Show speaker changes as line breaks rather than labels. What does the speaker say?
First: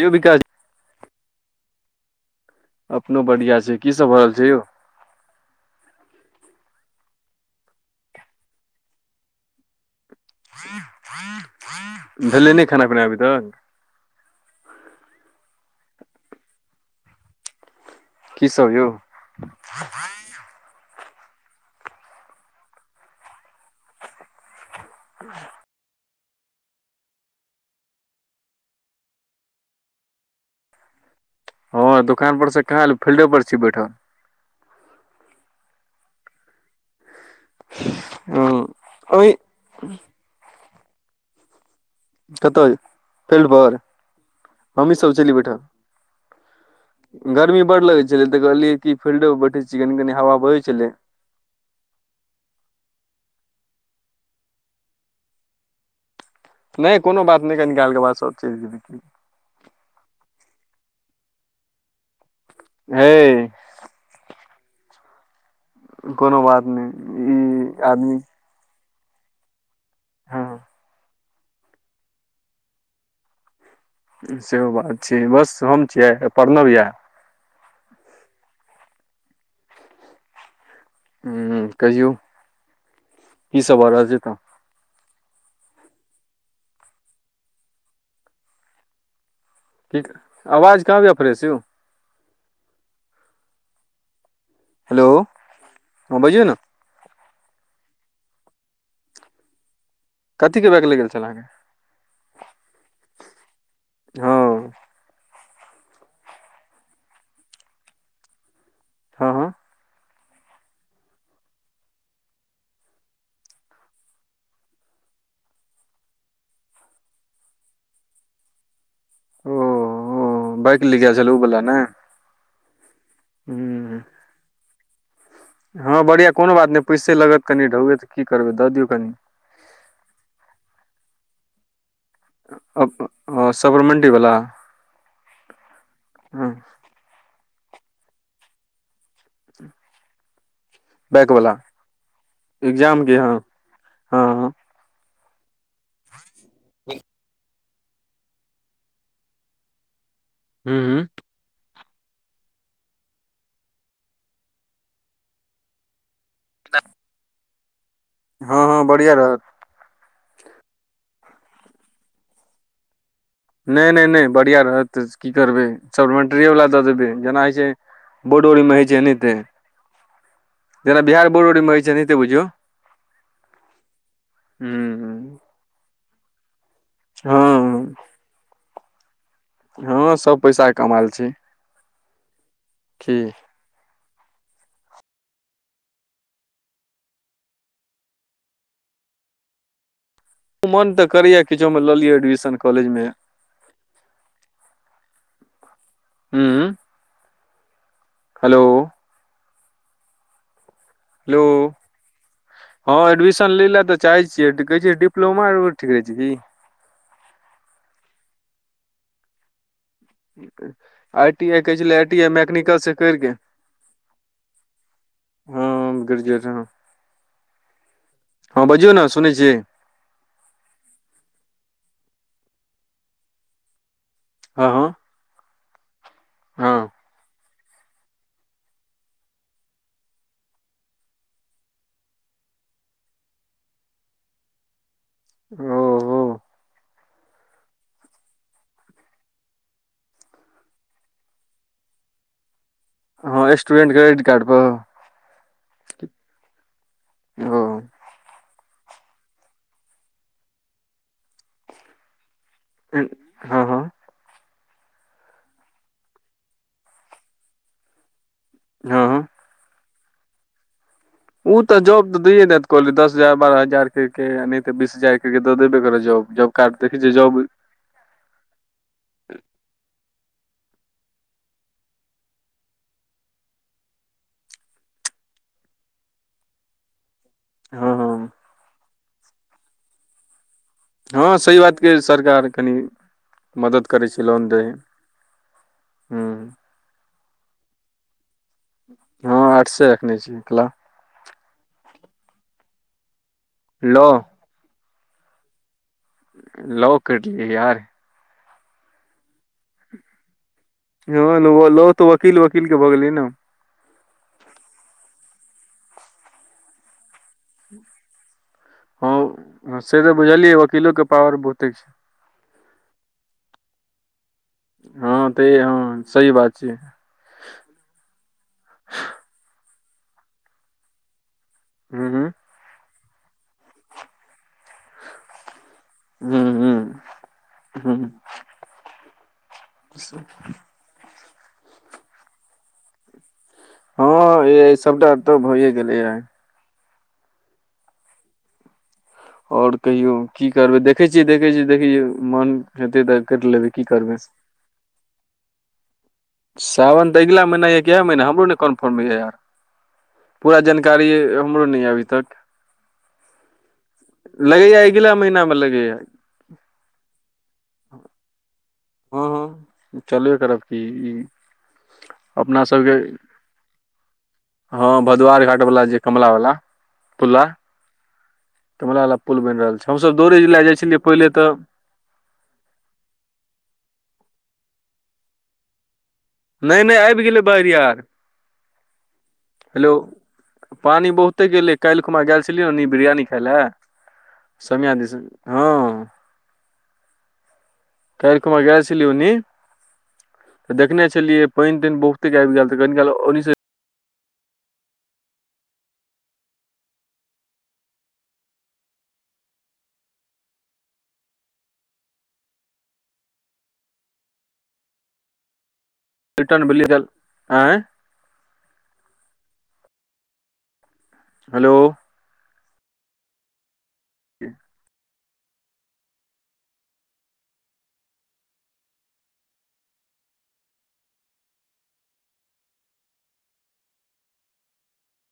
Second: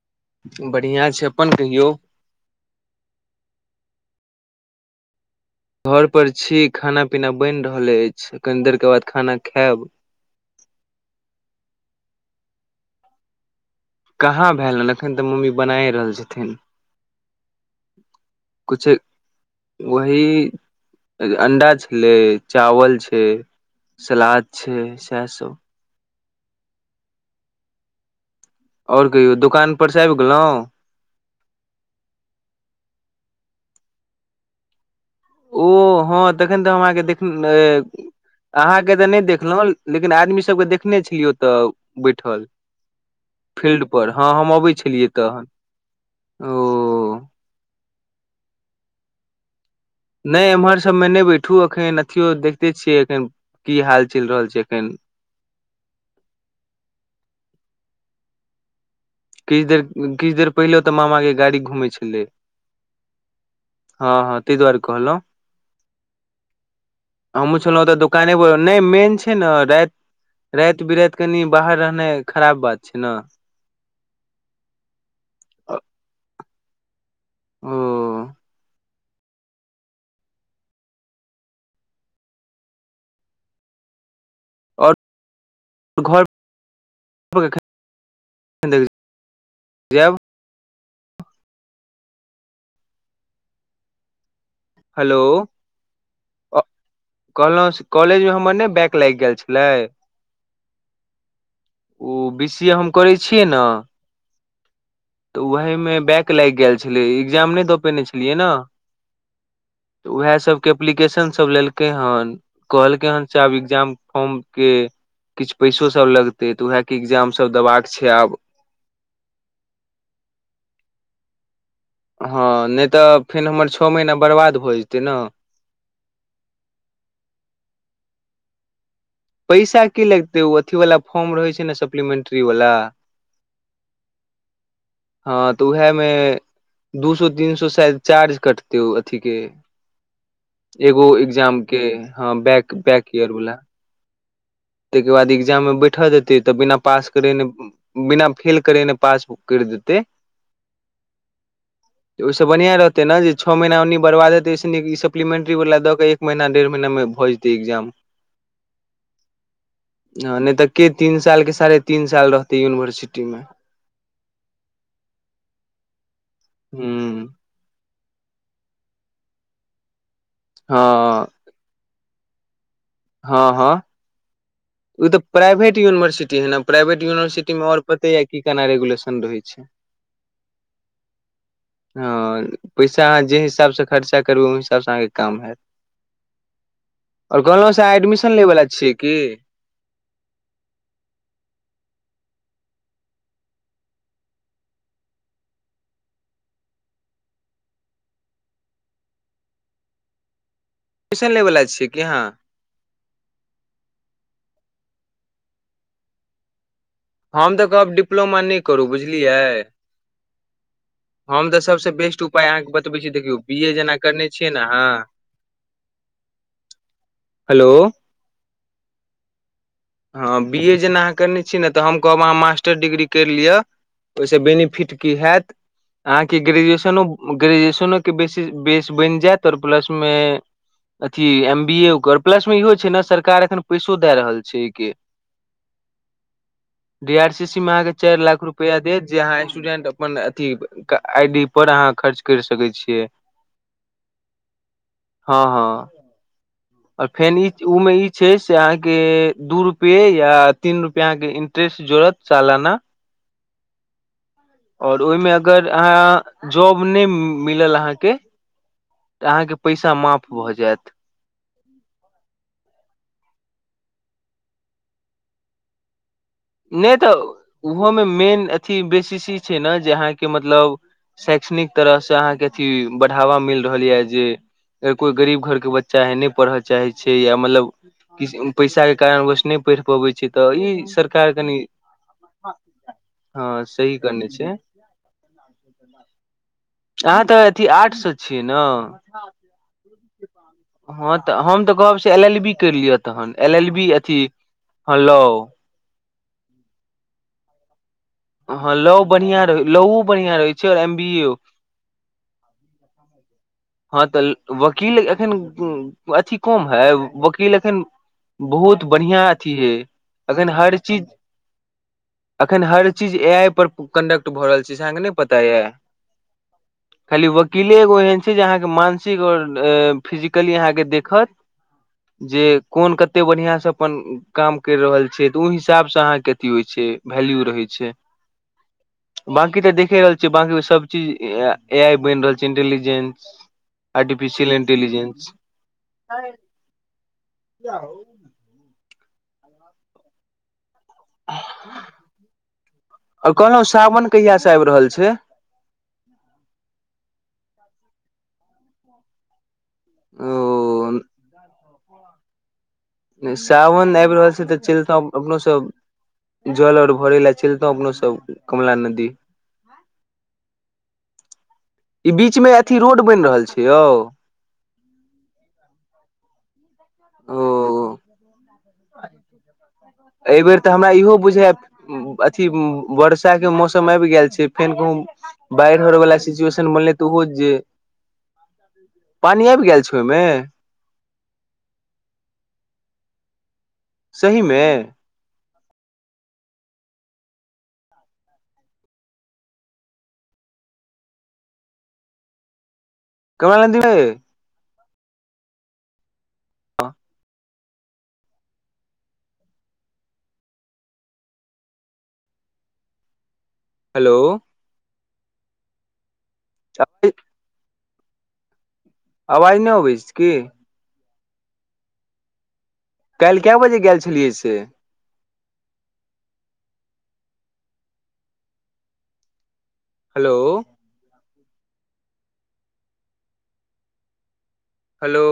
यो विकास
बढ़िआँ छै अपन कहियौ
अपनो बढ़िआँ छै की सब भर रहल छै यौ
घर पर छी खाना पीना बैन रहल ऐछ कनि देर के बाद खाना खायब
[inaudible] भेलै नय खाना पीना अभी तऽ
कहाँ भेल हन एखन तऽ मम्मी बना रहल छथिन
की सब यौ
किछु वही अंडा छै लै चावल छै सलाद छै सएह सब ओर कहियो दोकान पर से आबि गेलो
हँ दोकान पर से कहाँ एलो फील्डे पर छी बैठल
ओ हँ तखन तऽ हम अहाँके देख लू
हूं
अहाँ के तऽ नय
ओहि
देखलो लेकिन आदमी सबके देखने छलियौ ओतऽ बैठल
कतऽ
फील्ड पर हँ हम अबै
हमहीं
छलियै
सब छेलियै
तखन
बैठल गर्मी बड़ लगे छल तऽ कहलियै क फील्डो पर बैठे छै
नै एम्हर सभमे नै बैठू एखन अथियो देखते छियै एखन की हाल चैल रहल छै एखन
नै कोनो बात नै कनी काल केऽ बाद सभ चैल जेबै
किछ देर किछ देर पहिले तऽ मामा के गाड़ी घूमै छलै
हैय
हँ हँ तै दुआारे कहलौ
कोनो बात नहि ई
हमहु छलौतऽ
आदमी
दुकान पर नहि मेन छै छै ने
हँ
रैत बीरैत कनि बाहर रहनाइ खराब बात छै ने
सेहो बात छै बस हम छियै प्रणव ये
ओ
ह कहियौ की सब भ रहल छै तऽ
आओर घर पर एखन
की
जायब
आवाज कहाँब अबै य फ्रेश यौ
हेलो।
हँ बजियौ ने
कहलहुँ कॉलेज मे हमर ने बैक लैग गेल छलै
कथी के बैक लैग गेल छलहाँके
ओ बी सी ए हम करै छियै। ने
हँ
तऽ ओह मे बैक लैग गेल छलै। एग्जाम नै दऽ पेने छलियै ने।
हँ हँ।
तऽ उहे सभके एप्लीकेशन सभ लेलकै हन। कहलकै हन से आब एकग्जाम फॉर्म के किछ पैसो सब लगतै। तऽ उएहके एग्जाम सब देबाक छै। आब
ओ ओ बैक लैग छल। ओ बला ने
हँ नै तऽ फेर हमर छ
ह
महीना बर्बाद भ जेतै ने।
हँ बढ़िआँ कोनो बात नै पैसे लगत कनि ढौबै तऽ की करबै दऽ दियौ। कनि
पैसा की लगतै ओ अथी वला फर्म रहै छै। ने सप्लीमेंटी
हॅं सफरमेंटी बला
हँ तऽ उहे मे दू सौ तीन सौ शायद चार्ज कट तो अथी के एगो
बैक वाला
एग्जाम के ह बैक
एग्जाम
बैक
के
इयर
हँ
वला।
हँ
तै के बाद एकग्जाम मे बैठल जेतै। तऽ बिना पास करेने बिना फेल करेने पासुक कैर देते
हुॅं
त ओहिसँ बढ़िआ रहतै ने जे छओ महीना ओनी बर्बाद ओयस नीक ई सप्लीमेंटरी वला दऽ कऽ एक एक महिना डेढ़ महिनामे भ जेतै एक्जाम
हँ हँ बढ़िया रहत
ह नै तऽ के तीन साल के साढ़े तीन साल रहतै यूनिवर्सिटी मे।
नै नै नहि बढ़िया रहत की करबै सप्लीमेंटरीए वला दऽ देबै
हूँ
जेना होइ छै। बोड ओड मे होइ छै। एनाते जेना
हँ
बिहार बोर्डोरीमे होइ छै। एनाते बुझियौ
हँ हँ ई तऽ
हूँ
प्राइवेट यूनिवर्सिटी है न। प्राइवेट यूनिवर्सिट मे अओर
हँ
पते यऽ की केना रेगुलन रहै छै
हँ सब पैसा कमाल छै
हॅं पैसा
की
अहा जे हिसाब स खर्चा करबै ओय हिसाब स अहा के काज हेएत [unintelligible] एडमिशन लै वल्ला छियै की।
मोन तऽ करे या किछो मे लऽ लिये एडमिशन कॉलेज मे। हूँ। हेलो।
ट्यूशन
हेलो
लैवला छियै। कि अहाँ।
हँ एडमिशन ले लऽ तऽाह छियै। कहै छ। डिप्लमा ठीक रहै छै। की
हम तऽ कहब डिप्लोमा नहि करू बुझलियै।
आई टी
हम तऽ
आई कहै
सभसँ
छलै आई टी
बेस्ट
आई
उपाय अहाँके
मैकेनिकल से
बतबै छी।
करि के
देखियौ बी ए जेना करने छियै। ने अहाँ
हँए
हेलो
हँ बजियौ ने सुनै छियै।
हँ बी ए जेना अहाँ करने छीने। ऽ हम कहब अहाँ। मास्टर डिग्री करि लिअ। ओहिस
हँ हँ
बेनिफिट की हयत अहाँके
हँ
ग्रेजुएशनो ग्रेजुएशनोके बेस बनि जायत आओर प्लसमे अथी एम बी ए उकर प्लस मे इहो छै। ने सरकार एखन पैसो दय रहल छै। के
ह
डी आर सी सी में अहाँके चारि लाख रुपआ देत जे अहाँ स्टूडेंट अपन अथी के आई डी पर अहाँ खर्च कर सकैत छियै।
हँ स्टूडेन्ट क्रेडिट कार्डपर
हँ हँ आओर फेन ई
ओ
ओमे ई छै। से अहाँ के दू रूपे या तीन रुपआ अह के इंटरेस्ट जोड़त सालाना
हँ हँ
और ओहिमे अगर अहाँ जॉब नय मिलल अहाँके
हँ हँ
तअ हाँके पैसा माफ भऽ जायत।
ओ तऽ जॉब तऽ दैए देत कहलै दस हजार बारह हजार करके नहि तऽ बीस हजार केतऽ देबे करतै जॉब जब
नहि तऽ ओहोमे मेन अथी बेसिस ई छै। ने जे अहाँके मतलब शैक्षणिक तरहसँ अहाँके अथी बढ़ावा मिल रहल यए जे अ कोई गरीब घर के बच्चा हय न पढ़त चाह छै य मतलब
हँ हँ
पेइसा कारण नय पढ़ि पबै छै तऽ ई सर
हँ
कनि
सही बात के सरकार कनि
हँ
मदद
सही
करै
कहने
लोन
छै
दै हूँ
अहाँ तऽ अथि आर्ट स छियय न
हँ आर्ट्स रखने छी कला
हँ तऽ हम तऽ कहब से एल एल बी करि लिअ तहन एल एल बी
लॉ
अथी हँ लो
लौ करलियै यार
हँ लौ बढ़िया रहै लौउ बढ़िया रहै छै और एम बी ए ओ
ह लो तऽ वकील वकील के भऽ गेलै ने
हँ तऽ वकील एखन अथी कम है वकील एखन बहुत बढ़िआँ अथी हैयै
हँ से तऽ
एखन
बुझलियै
हर
वकीलो के
चीज
पावर बहुते छै
अखन हर चीज ए आई पर कंडक्ट भऽ रहल छै से अहके नहि
हँ
पता
ते
ये
हँ सही बात छै
खाली वकीले एगो एहन छै जे अहाँके मानसिक आ और फिजिकली अहाँके देखत
हूँ हूँ
जे कोन कते बढ़िआँ से अपन काम करि रहल छै ऊ हिसाब स अहाँके
हूँ
अथी होइ
हूँ
छै वैल्यू रहै छै
हूँ
बाकी तऽ देखे रहल छियै बाकी सब चीज ए आई बनि रहल छै इंटेलिजेंस
हँ
आर्टिफिशियल
य सबटा
इंटेलिजेंस
तऽ भइए गेलै आइ और कहियो की करबै देखइ छियै देखइ छियै देखइ छियै मोन हेतै तऽ करि लेबै की करबै
आइब रहल छै
सावन तऽ अगिला महीना यऽ कि इह महीना हमरो नहि कन्फर्म होइए पूरा
ओ
जानकारी हमरो नय यै अभी तक
सावन आबि रहल छै तऽ
लगैया अगिला
चलितहु अपनो
महीना मे
सब
लगैया
जल अर भरे ला चलतो अपनो सब कमला नदी
हँ हँ चलबे करब की ई
ई बीच में
अपना
अथी
सबके
रोड बइन रहल छै यौ
हँ भदवार घाट बला जे कमला बला पुला
ओ
कमला बला पुल बेन रहल छै हमसभ दौड़ै
एहि बेेर
लए
तऽ
जाइ
हमरा
छलियै
इहो
पहिले तऽ
बुझाय अथी बर्षा के मौसम आइब गेल छै फेन कहूँ बाढ़ि आरवाला सचुएशन
नहि
बनल
नहि
तऽ
आबि
ओहो
गेलै
जे
बाढ़ि यार
पानी आइब गेल
हेलो
छै ओइ मे
पानी बहुते गेलै काल्हखुमा गेल छलिय न ओनि बिरयानी खाइ लए
सही में
समिया हँ काल्ह खुमा गैल छेलिइय ओनि तऽ देखने छलियै पइन तइन बहुते आइब गेल तऽ कनि काल ओन्नी से
ै [inaudible] हँ हेलो
[unintelligible] आँ
आवाज नय अबैत छै की
हेलो
काल्ह कए बजे गेल छलियै से हेलो हेलो